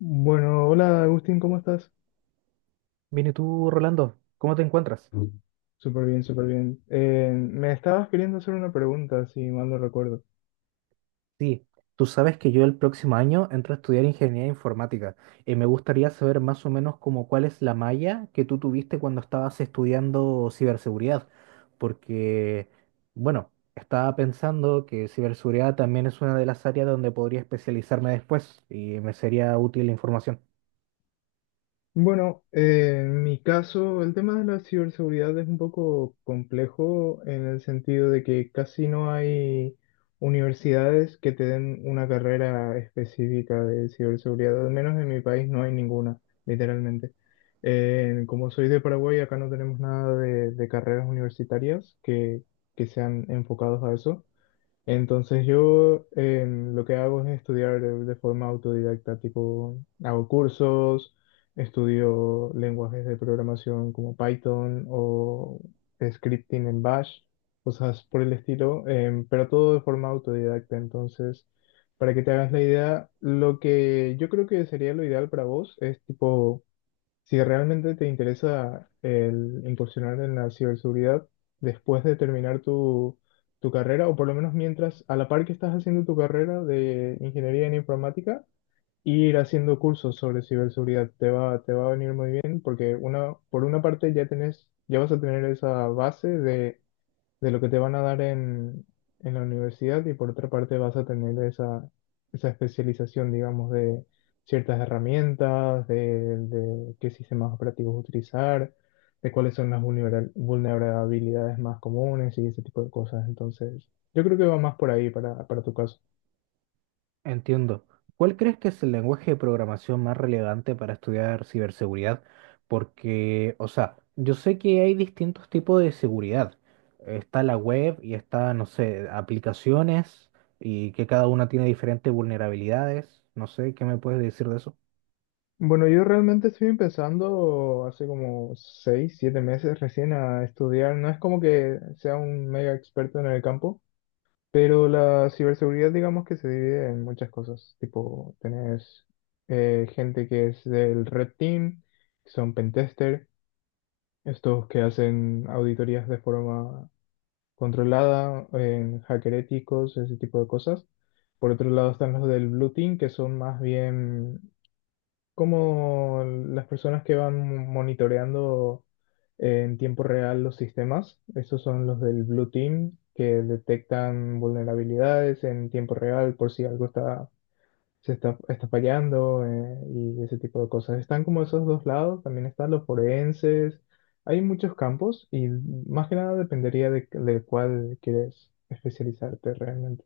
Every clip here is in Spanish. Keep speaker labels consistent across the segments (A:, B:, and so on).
A: Bueno, hola Agustín, ¿cómo estás?
B: Bien, ¿y tú, Rolando? ¿Cómo te encuentras?
A: Súper bien, súper bien. Me estabas queriendo hacer una pregunta, si mal no recuerdo.
B: Sí, tú sabes que yo el próximo año entro a estudiar ingeniería informática y me gustaría saber más o menos como cuál es la malla que tú tuviste cuando estabas estudiando ciberseguridad, porque, bueno, estaba pensando que ciberseguridad también es una de las áreas donde podría especializarme después y me sería útil la información.
A: Bueno, en mi caso, el tema de la ciberseguridad es un poco complejo en el sentido de que casi no hay universidades que te den una carrera específica de ciberseguridad, al menos en mi país no hay ninguna, literalmente. Como soy de Paraguay, acá no tenemos nada de carreras universitarias que sean enfocados a eso. Entonces yo lo que hago es estudiar de forma autodidacta, tipo hago cursos, estudio lenguajes de programación como Python o scripting en Bash, cosas por el estilo, pero todo de forma autodidacta. Entonces, para que te hagas la idea, lo que yo creo que sería lo ideal para vos es tipo si realmente te interesa el incursionar en la ciberseguridad después de terminar tu carrera, o por lo menos mientras, a la par que estás haciendo tu carrera de ingeniería en informática, ir haciendo cursos sobre ciberseguridad te va a venir muy bien porque una, por una parte ya tenés, ya vas a tener esa base de lo que te van a dar en la universidad y por otra parte vas a tener esa especialización, digamos, de ciertas herramientas, de qué sistemas operativos utilizar, de cuáles son las vulnerabilidades más comunes y ese tipo de cosas. Entonces, yo creo que va más por ahí para tu caso.
B: Entiendo. ¿Cuál crees que es el lenguaje de programación más relevante para estudiar ciberseguridad? Porque, o sea, yo sé que hay distintos tipos de seguridad. Está la web y está, no sé, aplicaciones y que cada una tiene diferentes vulnerabilidades. No sé, ¿qué me puedes decir de eso?
A: Bueno, yo realmente estoy empezando hace como 6, 7 meses recién a estudiar. No es como que sea un mega experto en el campo, pero la ciberseguridad, digamos que se divide en muchas cosas. Tipo, tenés gente que es del Red Team, que son pentester, estos que hacen auditorías de forma controlada, en hacker éticos, ese tipo de cosas. Por otro lado están los del Blue Team, que son más bien como las personas que van monitoreando en tiempo real los sistemas. Esos son los del Blue Team que detectan vulnerabilidades en tiempo real por si algo está, se está, está fallando y ese tipo de cosas. Están como esos dos lados, también están los forenses. Hay muchos campos y más que nada dependería de cuál quieres especializarte realmente.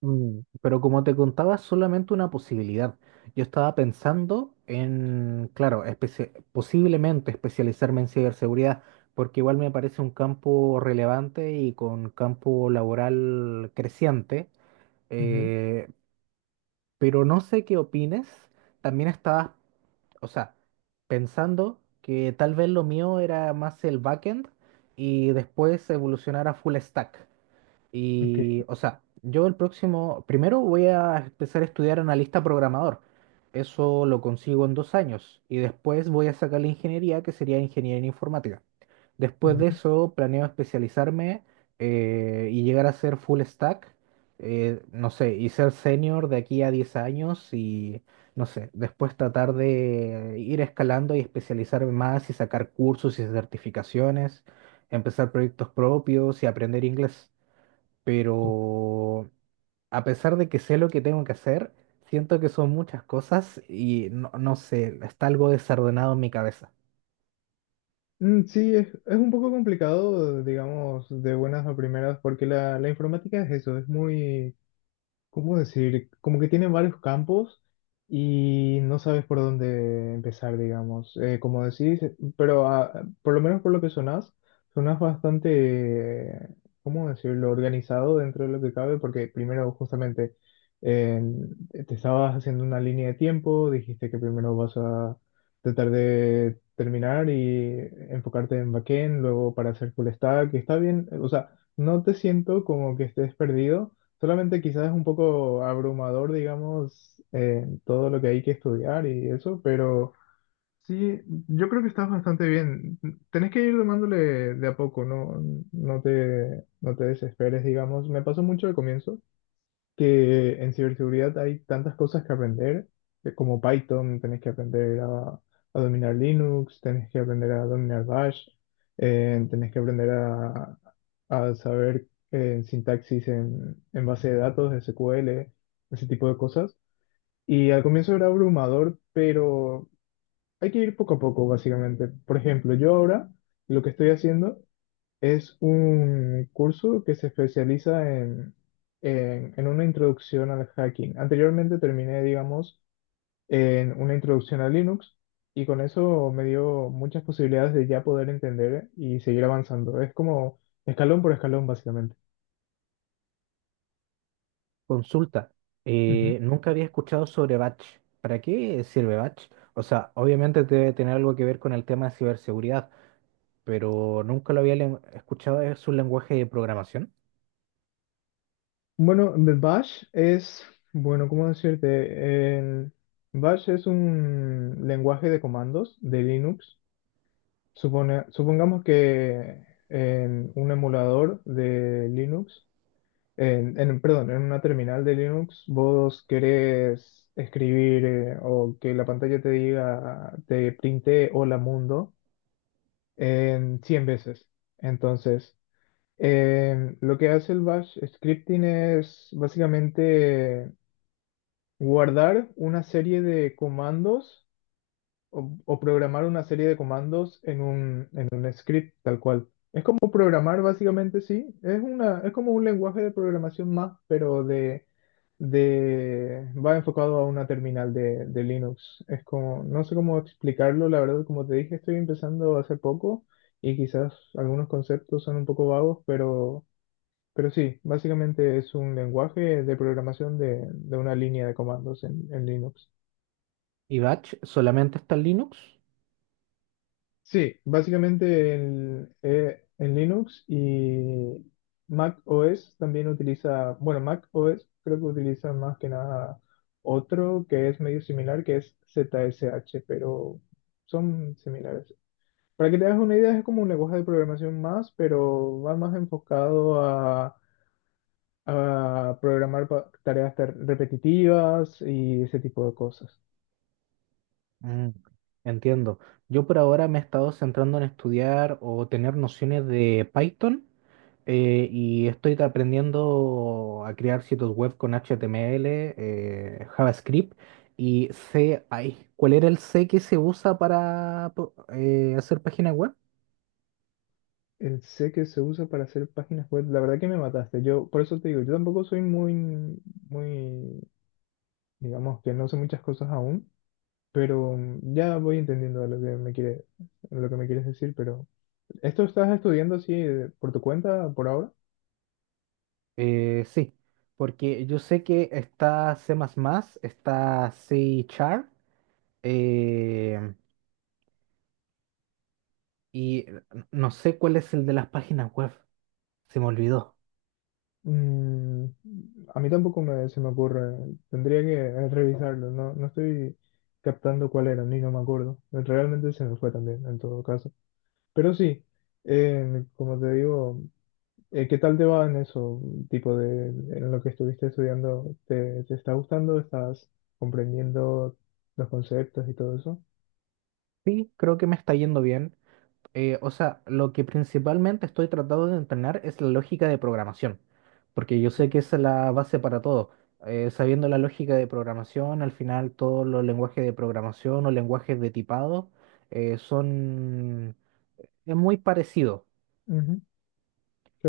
B: Mm, pero como te contaba, es solamente una posibilidad. Yo estaba pensando en, claro, posiblemente especializarme en ciberseguridad, porque igual me parece un campo relevante y con campo laboral creciente.
A: Ujú.
B: eh, pero no sé qué opines. También estaba, o sea, pensando que tal vez lo mío era más el backend y después evolucionar a full stack.
A: Ok.
B: Y, o sea, yo el próximo, primero voy a empezar a estudiar analista programador. Eso lo consigo en 2 años. Y después voy a sacar la ingeniería, que sería ingeniería en informática. Después de
A: Ujú.
B: eso, planeo especializarme y llegar a ser full stack. No sé, y ser senior de aquí a 10 años y, no sé, después tratar de ir escalando y especializarme más y sacar cursos y certificaciones, empezar proyectos propios y aprender inglés,
A: Ok.
B: pero a pesar de que sé lo que tengo que hacer, siento que son muchas cosas y no sé, está algo desordenado en mi cabeza.
A: Mm, sí, es un poco complicado, digamos, de buenas a primeras, porque la informática es eso, es muy. ¿Cómo decir? Como que tienen varios campos y no sabes por dónde empezar, digamos. Como decís, pero ah, por lo menos por lo que sonás, bastante, eh, ¿cómo decirlo?, organizado dentro de lo que cabe, porque primero justamente eh, te estabas haciendo una línea de tiempo, dijiste que primero vas a tratar de terminar y enfocarte en backend, luego para hacer full stack, y está bien, o sea, no te siento como que estés perdido. Solamente quizás es un poco abrumador, digamos, todo lo que hay que estudiar y eso, pero sí, yo creo que estás bastante bien. Tenés que ir tomándole de a poco, no, no te desesperes, digamos. Me pasó mucho al comienzo, que en ciberseguridad hay tantas cosas que aprender, como Python, tenés que aprender a dominar Linux, tenés que aprender a dominar Bash, tenés que aprender a saber sintaxis en base de datos, SQL, ese tipo de cosas. Y al comienzo era abrumador, pero hay que ir poco a poco, básicamente. Por ejemplo, yo ahora lo que estoy haciendo es un curso que se especializa en una introducción al hacking. Anteriormente terminé, digamos, en una introducción a Linux y con eso me dio muchas posibilidades de ya poder entender y seguir avanzando. Es como escalón por escalón, básicamente.
B: Consulta,
A: Ujú.
B: nunca había escuchado sobre Batch. ¿Para qué sirve Batch? O sea, obviamente debe tener algo que ver con el tema de ciberseguridad, pero nunca lo había escuchado, es un lenguaje de programación.
A: Bueno, de Bash es, bueno, ¿cómo decirte? El Bash es un lenguaje de comandos de Linux. Supongamos que en un emulador de Linux, perdón, en una terminal de Linux, vos querés escribir o que la pantalla te diga, te printe hola mundo en 100 veces. Entonces, lo que hace el bash scripting es básicamente guardar una serie de comandos o programar una serie de comandos en un script tal cual. O programar básicamente sí, es como un lenguaje de programación más, pero de va enfocado a una terminal de Linux. Es como, no sé cómo explicarlo, la verdad, como te dije, estoy empezando hace poco y quizás algunos conceptos son un poco vagos, pero sí, básicamente es un lenguaje de programación de una línea de comandos en Linux.
B: ¿Y Batch solamente está en Linux?
A: Sí, básicamente en Linux y Mac OS también utiliza, bueno, Mac OS creo que utiliza más que nada otro que es medio similar, que es ZSH, pero son similares. Para que te hagas una idea, es como un lenguaje de programación más, pero va más enfocado a programar tareas repetitivas y ese tipo de cosas.
B: Mm, entiendo. Yo por ahora me he estado centrando en estudiar o tener nociones de Python, y estoy aprendiendo a crear sitios web con HTML, JavaScript y C. Ay, ¿cuál era el C que se usa para hacer páginas web?
A: Sé que se usa para hacer páginas web. La verdad que me mataste. Yo, por eso te digo, yo tampoco soy muy, muy, digamos que no sé muchas cosas aún, pero ya voy entendiendo lo que me quieres decir. Pero esto estás estudiando así por tu cuenta por ahora.
B: Sí, porque yo sé que está C++, está C Char eh, y no sé cuál es el de las páginas web. Se me olvidó.
A: Mm, a mí tampoco se me ocurre. Tendría que revisarlo. No, no estoy captando cuál era, ni no me acuerdo. Realmente se me fue también, en todo caso. Pero sí, como te digo. ¿Qué tal te va en eso, tipo en lo que estuviste estudiando? ¿Te está gustando? ¿Estás comprendiendo los conceptos y todo eso?
B: Sí, creo que me está yendo bien. O sea, lo que principalmente estoy tratando de entrenar es la lógica de programación, porque yo sé que esa es la base para todo. Sabiendo la lógica de programación, al final todos los lenguajes de programación o lenguajes de tipado son... es muy parecido.
A: Ujú,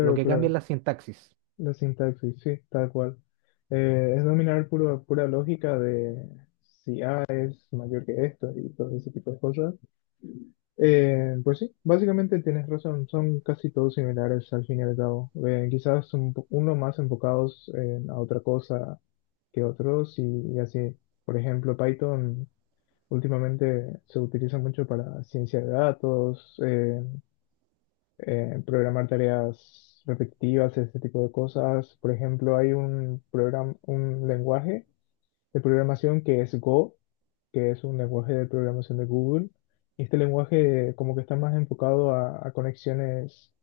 B: Lo que cambia
A: claro.
B: es la sintaxis.
A: La sintaxis, sí, tal cual. Es dominar pura lógica de si A es mayor que esto y todo ese tipo de cosas. Pues sí, básicamente tienes razón, son casi todos similares al fin y al cabo. Quizás uno más enfocados a otra cosa que otros y así. Por ejemplo, Python últimamente se utiliza mucho para ciencia de datos, programar tareas repetitivas, ese tipo de cosas. Por ejemplo, hay un programa, un lenguaje de programación que es Go, que es un lenguaje de programación de Google. Y este lenguaje como que está más enfocado a conexiones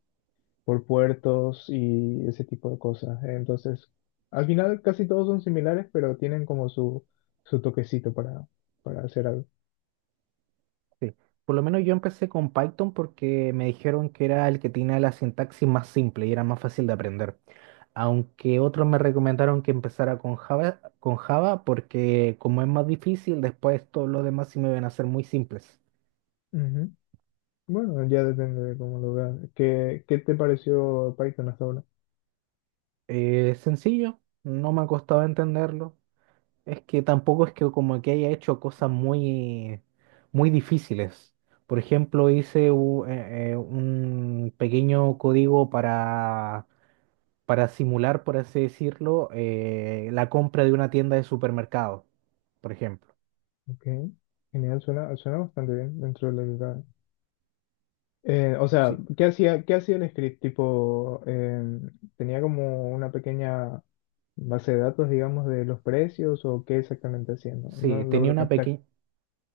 A: por puertos y ese tipo de cosas. Entonces, al final casi todos son similares, pero tienen como su toquecito para hacer algo.
B: Sí. Por lo menos yo empecé con Python porque me dijeron que era el que tenía la sintaxis más simple y era más fácil de aprender. Aunque otros me recomendaron que empezara con Java porque como es más difícil, después todos los demás sí me van a ser muy simples.
A: Ujú. Bueno, ya depende de cómo lo veas. ¿Qué te pareció Python hasta ahora?
B: Sencillo, no me ha costado entenderlo. Es que tampoco es que como que haya hecho cosas muy difíciles. Por ejemplo, hice un pequeño código para simular, por así decirlo, la compra de una tienda de supermercado, por ejemplo.
A: Ok. Genial. Suena bastante bien dentro de la. O sea,
B: Sí,
A: ¿qué hacía el script? Tipo, ¿tenía como una pequeña base de datos, digamos, de los precios o qué exactamente hacía? No, no
B: sí,
A: logro captar.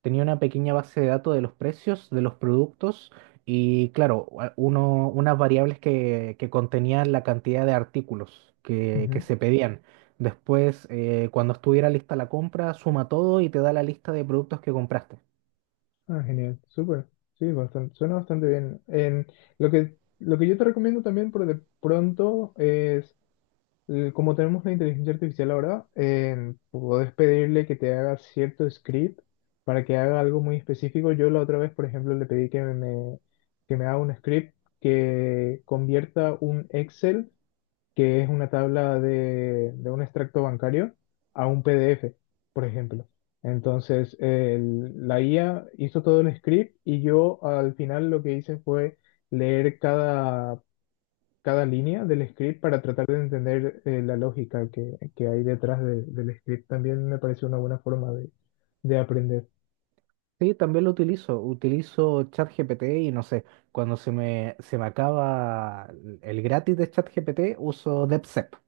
B: tenía una pequeña base de datos de los precios de los productos y, claro, uno, unas variables que contenían la cantidad de artículos que
A: Ujú.
B: se pedían. Después, cuando estuviera lista la compra, suma todo y te da la lista de productos que compraste.
A: Ah, genial, súper. Sí, bastante, suena bastante bien. Lo que yo te recomiendo también por de pronto es como tenemos la inteligencia artificial ahora, puedes pedirle que te haga cierto script para que haga algo muy específico. Yo la otra vez, por ejemplo, le pedí que me haga un script que convierta un Excel, que es una tabla de un extracto bancario, a un PDF, por ejemplo. Entonces, la IA hizo todo el script y yo al final lo que hice fue leer cada línea del script para tratar de entender la lógica que hay detrás del script. También me parece una buena forma de aprender.
B: Sí, también lo utilizo. Utilizo ChatGPT y no sé, cuando se me acaba el gratis de ChatGPT, uso DeepSeek.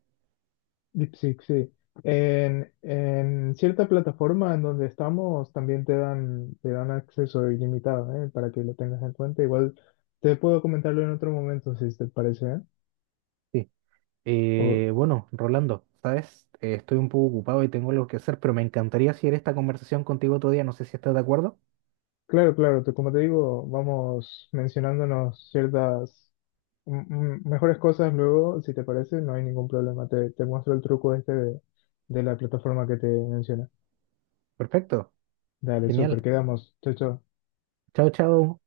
A: DeepSeek, sí. En cierta plataforma en donde estamos también te dan acceso ilimitado, ¿eh? Para que lo tengas en cuenta. Igual te puedo comentarlo en otro momento si te parece, ¿eh?
B: Sí.
A: O,
B: Bueno, Rolando, ¿sabes? Estoy un poco ocupado y tengo algo que hacer, pero me encantaría seguir esta conversación contigo otro día. No sé si estás de acuerdo.
A: claro, claro, como te digo, vamos mencionándonos ciertas mejores cosas luego, si te parece, no hay ningún problema. Te muestro el truco este de la plataforma que te mencioné.
B: Perfecto,
A: Dale, súper,
B: genial.
A: quedamos. Chao, chao.
B: Chao, chao.